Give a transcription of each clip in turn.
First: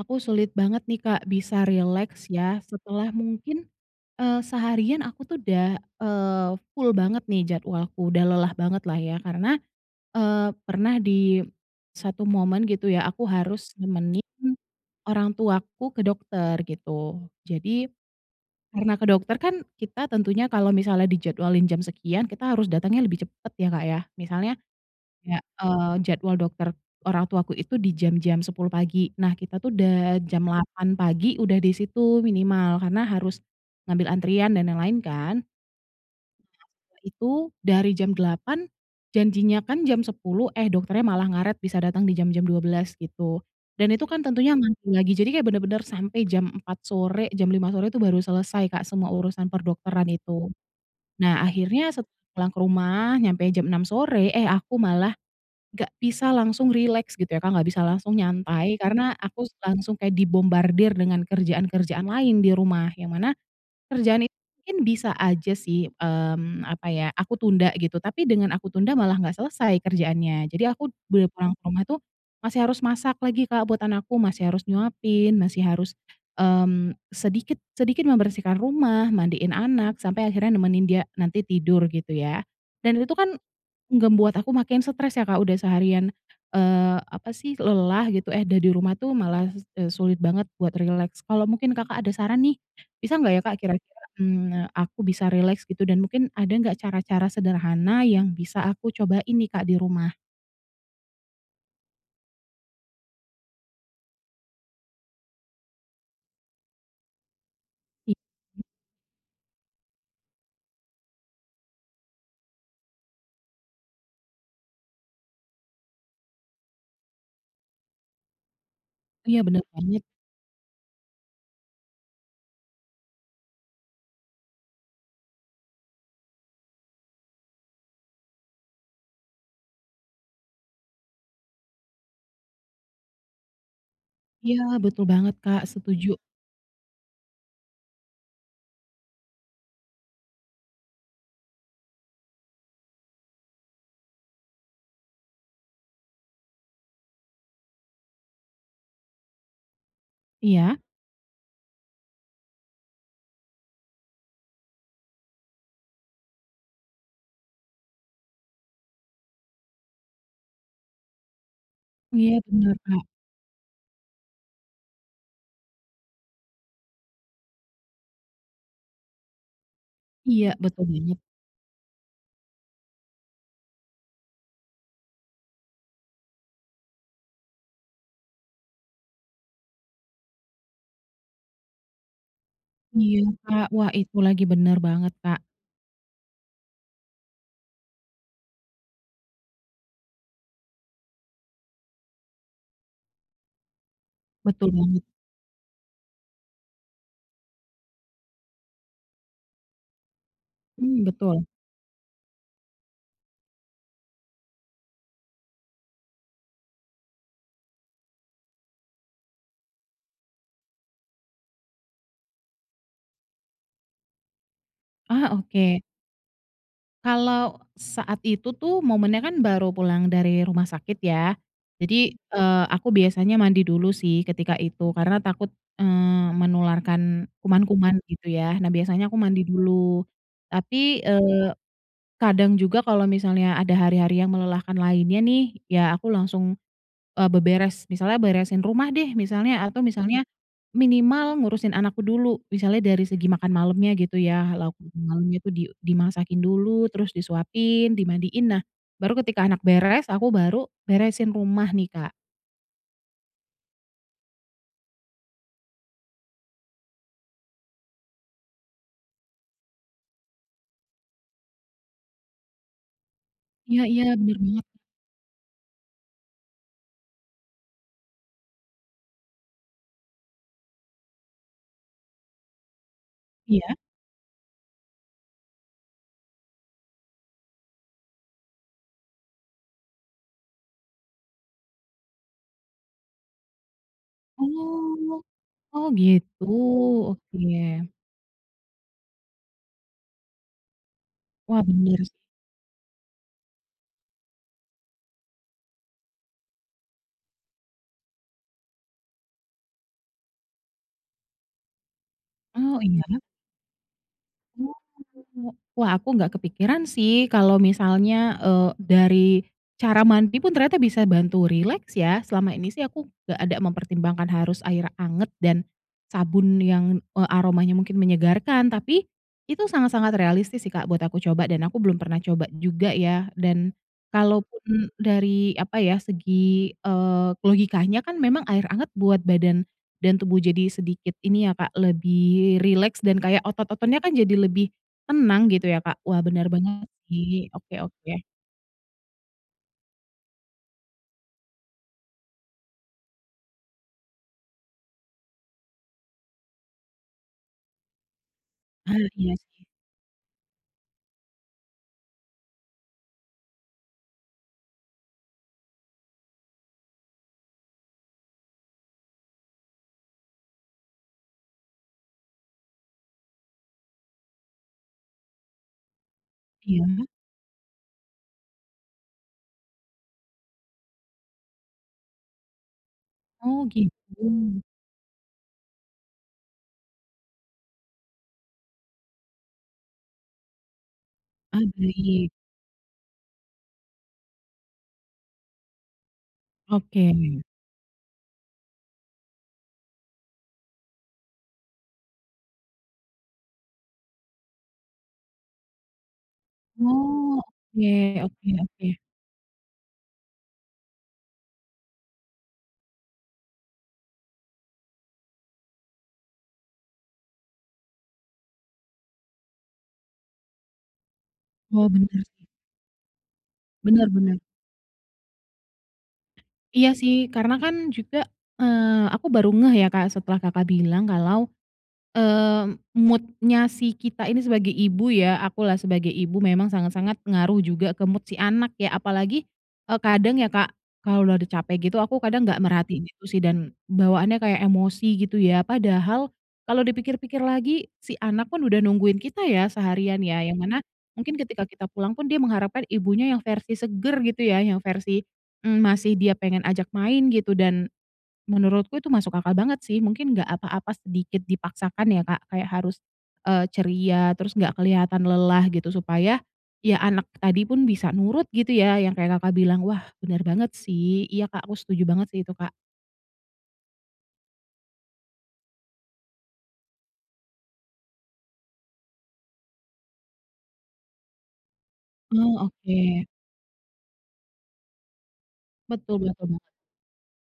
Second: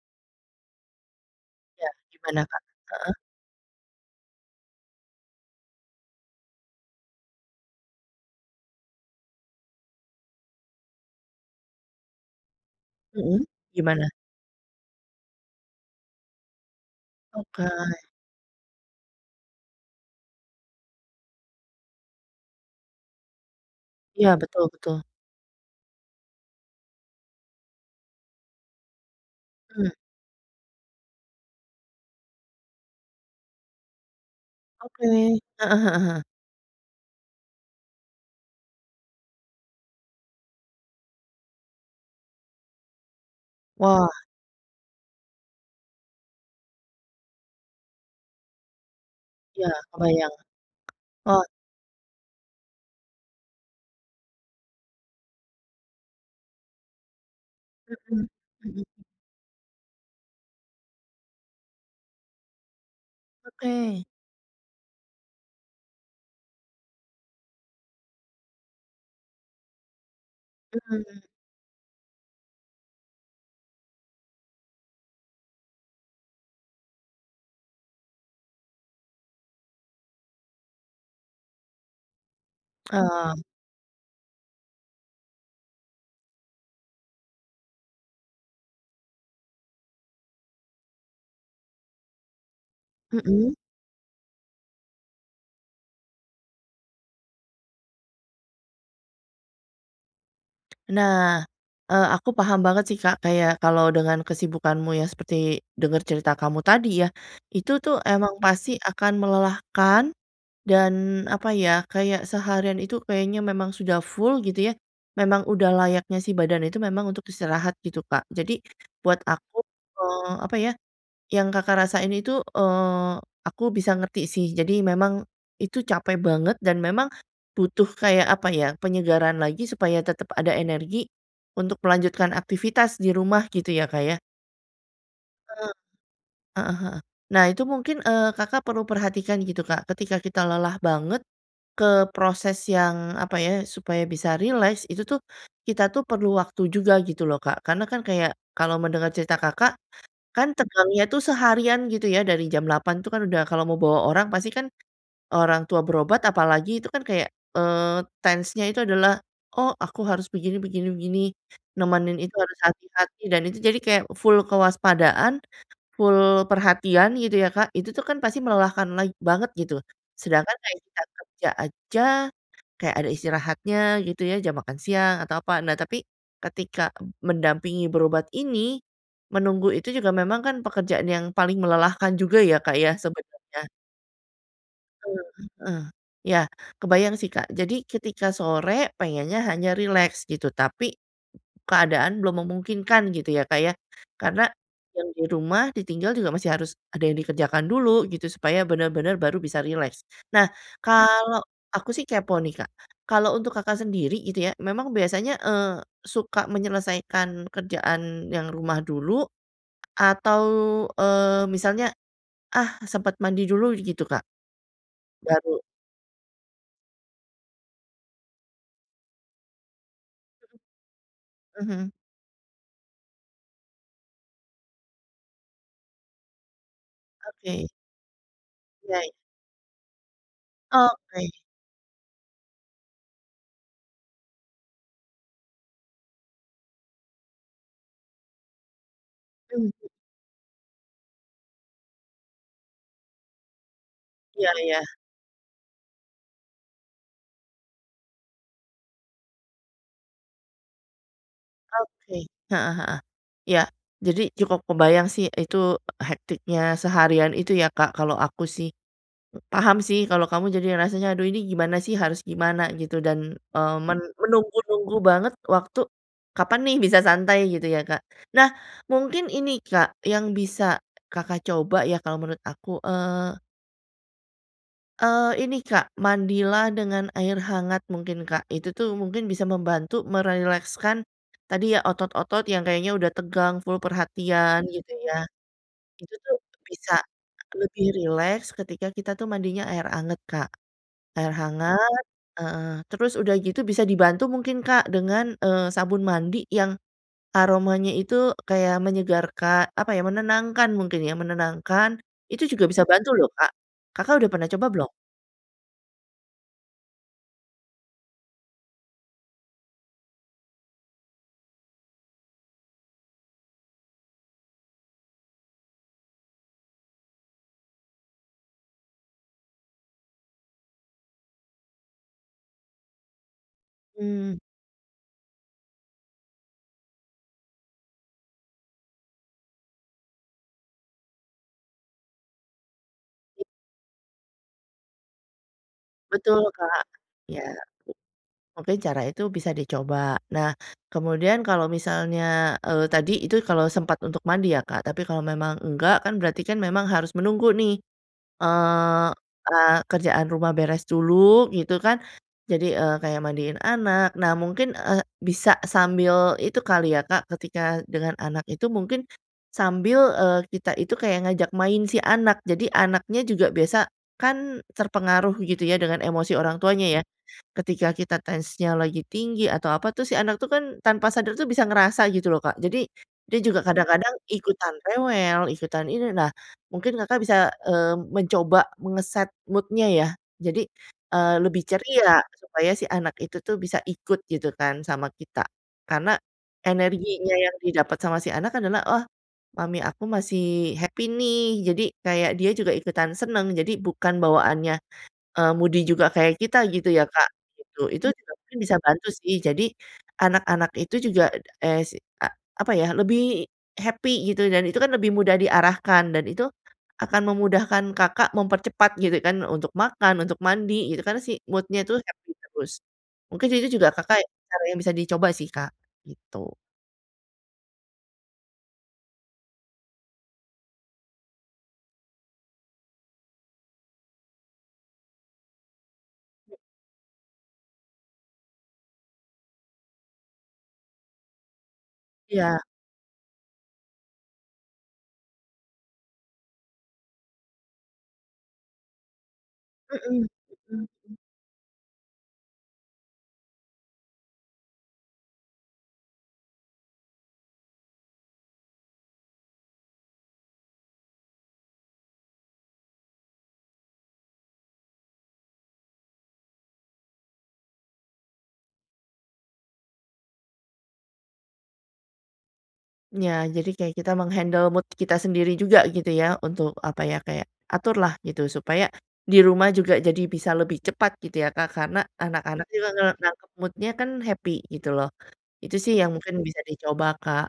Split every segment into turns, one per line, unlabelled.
Aku sulit banget nih, Kak, bisa
Iya,
rileks
gimana
ya,
Kak?
setelah
Heeh.
mungkin, eee, seharian aku tuh udah, eee, full banget nih jadwalku, udah lelah bangetlah ya, karena, eee, pernah di satu momen gitu ya, aku
Mhm,
harus
gimana?
nemenin orang tuaku ke dokter gitu. Jadi,
Okay.
karena ke dokter kan kita tentunya kalau misalnya dijadwalin jam sekian, kita harus datangnya lebih cepat ya, Kak, ya?
Iya,
Misalnya,
betul betul.
kayak, eee, jadwal dokter orang tuaku itu di jam-jam 10.00 pagi. Nah, kita tuh
Mmm.
udah jam 8.00 pagi udah di situ minimal, karena harus ngambil antrian dan yang lain,
Oke, heeh
kan.
heeh heeh.
Itu dari jam 08.00, janjinya kan jam 10.00, eh, dokternya malah ngaret, bisa datang di jam-jam 12.00 gitu. Dan
Wah!
itu kan tentunya ngantri lagi. Jadi kayak benar-benar sampai jam 04.00 sore, jam 05.00 sore itu baru selesai, Kak, semua urusan
Iya,
perdokteran
kebayang,
itu. Nah,
wah!
akhirnya set pulang ke rumah, nyampe jam 06.00 sore, eh, aku malah enggak bisa langsung rileks gitu ya, Kak, enggak bisa langsung
Mhm
nyantai,
mhm.
karena aku terus langsung kayak dibombardir dengan kerjaan-kerjaan lain di rumah, yang mana
Oke.
kerjaan itu mungkin bisa aja sih, mmm, apa ya, aku tunda gitu. Tapi dengan aku tunda malah enggak selesai kerjaannya. Jadi aku
Mmm.
boleh pulang ke rumah itu masih harus masak lagi, Kak, buat anakku, masih harus nyuapin, masih harus, mmm, sedikit sedikit membersihkan rumah, mandiin anak, sampai akhirnya nemenin dia nanti tidur gitu ya. Dan itu kan
Mmm.
membuat aku makin stres ya, Kak. Udah seharian, eee, apa sih? Lelah gitu, eh, udah di rumah itu malah s eee, sulit banget buat rileks. Kalau mungkin Kakak ada saran nih, bisa enggak ya,
Mhm.
Kak, kira-kira, mmm, aku bisa rileks gitu, dan mungkin ada enggak cara-cara sederhana yang bisa aku cobain nih, Kak, di rumah?
Nah. Eee, aku paham banget sih Kak kayak kalau dengan kesibukanmu yang seperti denger cerita kamu tadi ya, itu tuh emang
[unintelligible]
pasti akan melelahkan, dan apa ya, kayak seharian itu kayaknya memang sudah full gitu ya. Memang udah layaknya sih badan itu memang untuk istirahat gitu Kak. Jadi buat
Iya bener
aku
banget.
eee, apa ya, yang Kakak rasain itu, eee, aku bisa ngerti sih. Jadi memang itu capek banget dan memang butuh kayak apa ya, penyegaran lagi supaya tetep ada energi untuk melanjutkan aktivitas di rumah, gitu ya Kak ya?
Iya, betul banget, Kak,
Eee,
setuju.
heeh heeh. Nah itu mungkin eee, Kakak perlu perhatikan gitu Kak. Ketika kita lelah banget ke proses yang apa ya, supaya bisa rileks, itu tuh, kita tuh perlu waktu juga gitu loh Kak. Karena kan kayak kalau mendengar cerita Kakak, kan
Iya.
tegangnya itu seharian gitu ya dari jam 08:00 itu kan kalau mau bawa orang pasti kan orang tua berobat apalagi itu kan kayak eee, tense nya itu adalah, "Oh, aku harus begini begini begini, nemenin
Iya,
itu harus
bener, Kak.
hati-hati," dan itu jadi kayak full kewaspadaan, full perhatian, gitu ya Kak. Itu tuh kan pasti melelahkan lag banget gitu.
Iya,
Sedangkan kayak
betul
kita
banget.
kerja aja, kayak ada istirahatnya gitu ya, jam makan siang atau apa. Nah tapi ketika mendampingi berobat ini, menunggu itu juga memang kan pekerjaan yang paling melelahkan juga ya Kak ya
Iya, Kak.
sebenernya.
Wah, itu lagi, bener banget,
Eee,
Kak.
heeh. Ya, kebayang sih Kak. Jadi ketika sore pengennya hanya rileks gitu tapi, keadaan belum memungkinkan gitu ya Kak ya. Karena
Betul banget.
yang di rumah ditinggal juga masih harus ada yang dikerjakan dulu gitu supaya bener-bener baru bisa rileks. Nah
Mmm,
kalau
betul.
aku sih kepo nih Kak. Kalau untuk Kakak sendiri gitu ya memang biasanya, eee, suka menyelesaikan kerjaan yang rumah dulu atau, eee, misalnya, ah, sempat mandi dulu gitu Kak?
Ah,
Baru.
oke. Kalau saat itu tuh momennya kan baru pulang dari rumah sakit ya.
Hmm. Mhm.
Jadi, eee, aku biasanya mandi dulu sih ketika itu, karena takut, eee, menularkan
Oke.
kuman-kuman gitu ya. Nah,
Iya
biasanya
i
aku mandi dulu. Tapi,
Oke.
eee, kadang juga kalau misalnya ada hari-hari yang melelahkan lainnya nih, ya aku langsung, eee, beberes. Misalnya beresin rumah deh
Hmm,
misalnya atau
mmm.
misalnya minimal ngurusin anakku dulu. Misalnya dari segi makan malemnya gitu
Iya
ya, lauk
iya.
malamnya itu di dimasakin dulu, terus disuapin, dimandiin. Nah, baru ketika anak beres, aku baru beresin rumah nih, Kak.
Oke, heeh heeh. Ya. Jadi cukup kebayang sih itu hektiknya seharian itu ya, Kak, kalau aku sih. paham sih kalau kamu jadi rasanya, aduh ini gimana sih, harus gimana gitu dan, eee,
Iya,
men
iya. Bener banget.
menunggu-nunggu banget waktu kapan nih bisa santai gitu ya, Kak? Nah, mungkin ini, Kak, yang bisa Kakak coba ya kalau menurut aku, eee
Iya.
eee, ini, Kak, mandilah dengan air hangat mungkin, Kak. Itu tuh mungkin bisa membantu merilekskan tadi ya, otot-otot yang kayaknya udah tegang, full perhatian gitu ya.
Oh. Oh
Gitu tuh
gitu,
bisa
oke.
lebih rileks ketika kita tuh mandinya air anget, Kak. Air
Wah, bener
hangat
sih.
heeh. Terus udah gitu bisa dibantu mungkin, Kak, dengan, eee, sabun mandi yang aromanya itu kayak menyegarka apa ya, menenangkan mungkin ya, menenangkan, itu juga
Oh.
bisa bantu
Iya.
loh, Kak. Kakak udah pernah coba
Oh,
belum?
oke, Kak. Wah, aku nggak kepikiran sih kalau misalnya, eee, dari cara mandi pun ternyata bisa bantu rileks ya. Selama ini sih aku nggak ada mempertimbangkan harus air anget dan sabun yang, eee, aromanya mungkin menyegarkan. Tapi itu sangat-sangat realistis sih, Kak, buat aku coba. Dan aku belum pernah coba juga ya. Dan
Mmm.
kalaupun dari apa ya, segi, eee, logikanya kan memang air anget buat badan dan tubuh jadi sedikit ini ya, Kak, lebih rileks dan kayak otot-ototnya kan jadi lebih tenang gitu ya, Kak. Wah,
Betul,
bener
Kak.
banget
Ya,
sih. Oke oke.
mungkin cara itu bisa dicoba. Nah, kemudian kalau misalnya, eee, tadi itu kalau sempat untuk mandi ya, Kak. Tapi kalau memang enggak kan berarti kan memang harus menunggu nih.
Ah,
Eee
iya sih.
eee, kerjaan rumah beres dulu gitu kan, jadi, eee, kayak mandiin anak. Nah, mungkin, eee, bisa sambil itu kali ya, Kak, ketika dengan anak itu mungkin sambil, eee, kita itu kayak ngajak main si anak. Jadi anaknya juga biasa kan terpengaruh gitu ya, dengan emosi orang tuanya ya.
Iya?
Ketika kita tensinya lagi tinggi atau apa tuh, si anak itu kan tanpa sadar itu bisa ngerasa gitu loh, Kak. Jadi dia juga
Oh gitu.
kadang-kadang ikutan rewel, ikutan ini. Nah, mungkin Kakak bisa, eee, mencoba mengeset mood-nya ya. Jadi, eee,
Ah,
lebih ceria,
baik.
supaya si anak itu tuh bisa ikut gitu kan sama kita. Karena energinya
Oke.
yang didapet sama si anak adalah, "Oh, mami aku masih happy nih." Jadi kayak dia juga ikutan seneng, jadi bukan bawaannya, eee, moody juga kayak kita gitu ya, Kak,
Oh.
gitu. Itu
Oke
juga
oke
mungkin bisa
oke.
bantu sih. Jadi anak-anak itu juga es a apa ya, lebih happy gitu dan itu kan lebih mudah diarahkan dan itu akan memudahkan Kakak mempercepat gitu kan, untuk makan, untuk mandi, gitu kan. Si mood-nya
Oh,
itu
bener
happy
sih.
terus. Mungkin itu juga
Bener
Kakak
bener.
yang bisa dicoba sih, Kak, gitu.
Iya sih. Karena kan juga aku, eee, baru ngeh ya, Kak, setelah Kakak bilang, kalau, eee, mood-nya si kita ini sebagai ibu ya, aku lah sebagai ibu memang sangat-sangat ngaruh juga ke mood si anak ya. Apalagi, eee, kadang ya, Kak, kalau udah udah capek gitu, aku kadang nggak
Iya.
merhatiin gitu sih dan bawaannya kayak emosi gitu ya. Padahal kalau dipikir-pikir lagi si anak pun udah nungguin kita ya, seharian
Mhm,
ya, yang mana
mhm, hmm.
mungkin ketika kita pulang pun dia mengharapkan ibunya yang versi seger gitu ya? Yang versi, mmm, masih dia pengen ajak main gitu, dan menurutku itu masuk akal banget sih. Mungkin enggak apa-apa sedikit dipaksakan ya, Kak, kayak harus, eee, ceria, terus enggak kelihatan lelah gitu. Supaya, ya anak tadi pun bisa nurut gitu ya, yang kayak Kakak bilang. Wah, bener banget sih. Iya, Kak, aku setuju banget sih itu, Kak.
Iya, jadi kayak kita meng-handle mood kita sendiri juga gitu ya, untuk apa ya, kayak aturlah gitu, supaya di rumah juga jadi bisa lebih cepat gitu ya, Kak. Karena
Oh,
anak-anak juga kalau
oke.
nangkep mood-nya kan happy gitu loh. Itu sih yang
Betul
mungkin
betul.
bisa dicoba, Kak.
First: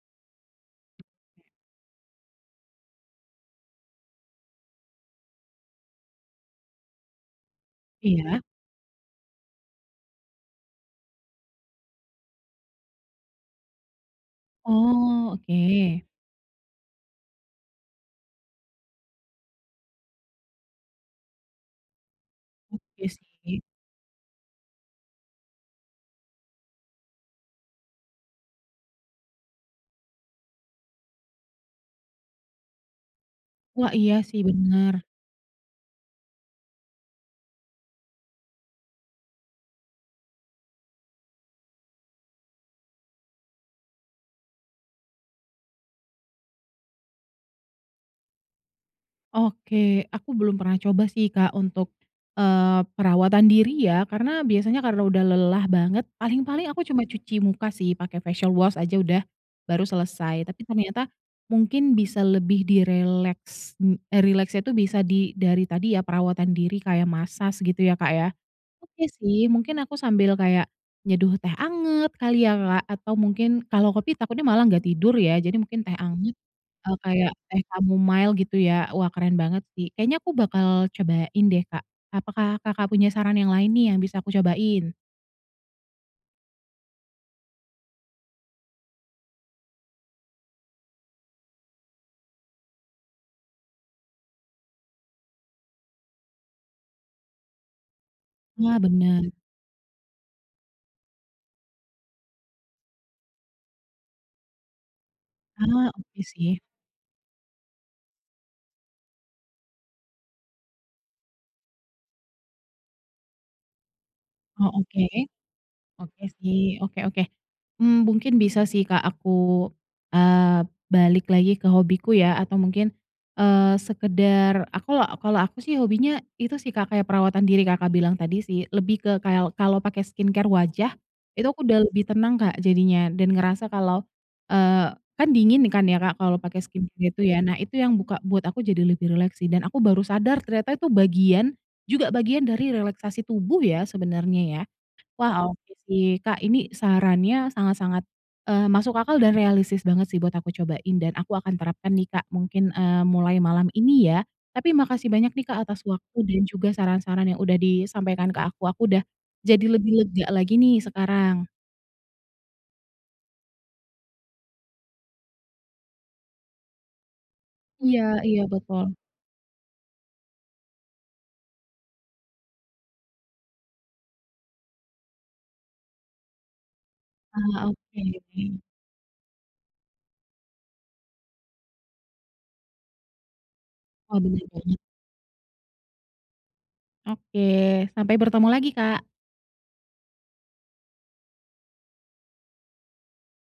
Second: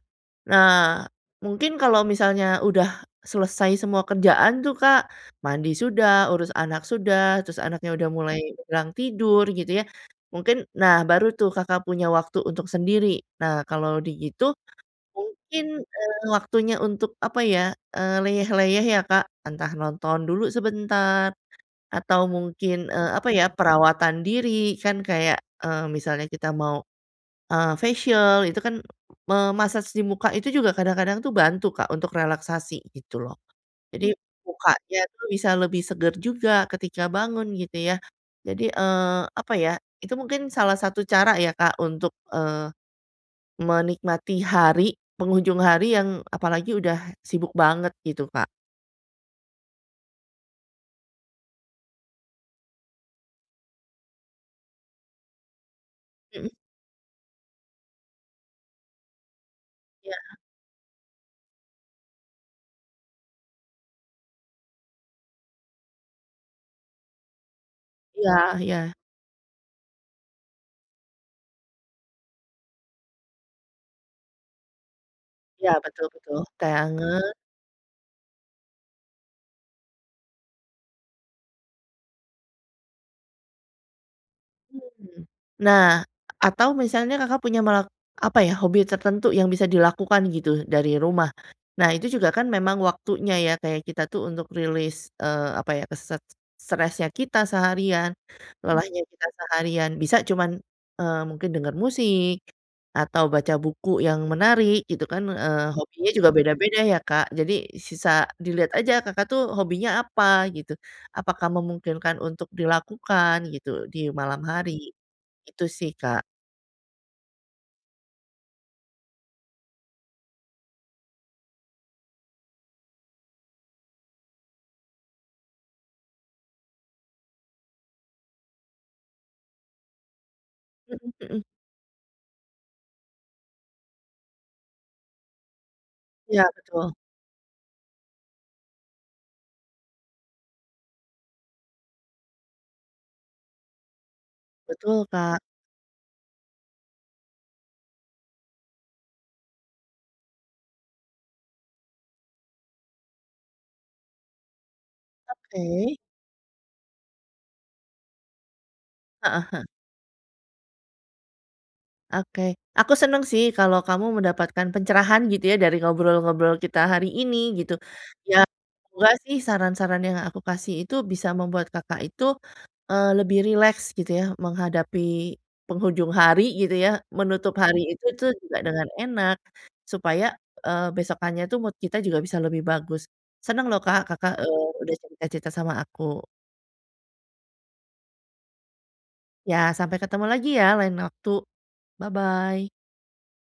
Nah,
Ya.
mungkin kalau misalnya udah selesai semua kerjaan tuh Kak, mandi sudah, urus anak sudah, terus anaknya udah mulai
Iya.
kurang tidur gitu ya, mungkin nah baru tuh Kakak punya waktu untuk sendiri. Nah kalau begitu,
Oh,
mungkin,
oke.
eee, waktunya untuk apa ya, eee, leyeh-leyeh ya, Kak. Entah nonton dulu sebentar, atau mungkin,
Oke
eee, apa ya,
sih.
perawatan diri, kan kayak eee, misalnya kita mau, eee, facial, itu kan me-massage di muka itu juga kadang-kadang tuh bantu, Kak, untuk relaksasi gitu loh.
Wah, iya
Jadi,
sih, bener.
mukanya tuh bisa lebih seger juga ketika bangun, gitu ya. Jadi, eee, apa ya, itu mungkin salah satu cara ya, Kak, untuk, eee, menikmati hari penghujung hari yang, apalagi udah sibuk banget gitu, Kak.
Oke. Aku belum pernah coba sih, Kak, untuk, eee, perawatan diri ya karena biasanya kalau udah lelah banget
Mhm.
paling-paling aku cuma cuci muka sih pakai facial wash aja udah, baru
Iya.
selesai. Tapi ternyata mungkin bisa lebih direleks n eee, rileksnya tuh bisa di dari tadi ya perawatan diri kayak massage gitu ya, Kak ya.
Iya iya.
Oke sih, mungkin aku sambil kayak nyeduh teh anget kali ya, Kak. Atau mungkin kalau kopi takutnya malah enggak tidur ya. Jadi
Iya
mungkin teh
betul
anget,
betul. Teh
eee, kayak
anget.
teh chamomile gitu ya. Wah keren banget sih. Kayaknya aku bakal cobain deh, Kak. Apakah Kakak punya saran yang lain nih yang bisa aku cobain?
Hmm. Nah, atau misalnya Kakak punya mak apa ya, hobi tertentu yang bisa dilakukan gitu dari rumah. Nah, itu juga kan memang waktunya ya, kayak kita tuh untuk rilis, eee, apa ya, set stresnya kita seharian,
Wah,
lelahnya kita
bener.
seharian. Bisa cuman, eee, mungkin denger musik, atau baca buku yang menarik gitu kan, eee,
Ah,
hobinya
oke
juga
sih.
beda-beda ya, Kak. Jadi sisa dilihat aja Kakak tuh hobinya apa? gitu. Apakah memungkinkan untuk dilakukan gitu di malam
Oh,
hari?
oke.
Itu sih,
Oke
Kak.
sih. Oke oke. Mmm, mungkin bisa sih, Kak, aku, eee, balik lagi ke hobiku ya atau mungkin, eee, sekedar aku kalau aku sih hobinya itu sih, Kak, seperti perawatan diri Kakak bilang tadi sih. Lebih ke kayal kalau pakai skincare wajah
Mhm mhm.
itu aku sudah lebih tenang, Kak, jadinya dan merasa kalau, eee kan dingin kan ya, Kak, kalau
Iya,
pakai skincare
betul.
gitu ya. Nah, itu yang buka buat aku lebih rileks sih. Dan aku baru sadar ternyata itu bagian juga bagian dari relaksasi tubuh ya sebenarnya ya.
Betul, Kak.
Wah, oke sih. Kak, ini sarannya sangat-sangat, eee, masuk akal dan realistis banget sih buat aku cobain dan aku akan terapkan nih, Kak, mungkin, eee, mulai malam ini ya. Tapi makasih banyak nih, Kak, atas
Oke.
waktu dan juga saran-saran yang sudah disampaikan ke aku. Aku udah
Heeh heeh.
jadi lebih lega lagi nih sekarang.
Oke. Aku senang sih kalau kamu mendapatkan pencerahan gitu ya dari ngobrol-ngobrol kita hari ini, gitu.
Iya
Ya
iya betul.
semoga sih saran-saran yang aku kasih itu bisa membuat Kakak itu, eee, lebih rileks gitu ya menghadapi penghujung hari gitu ya, menutup
Ah,
hari
oke
itu tuh juga
oke.
dengan enak supaya, eee, besokannya itu mood kita juga bisa lebih bagus. Senang loh, Kak,
Oh
Kakak,
bener
eee,
banget.
udah cerita-cerita sama aku.
Oke. Sampai bertemu lagi, Kak.
Ya. Sampai ketemu lagi ya lain waktu. Bye-bye.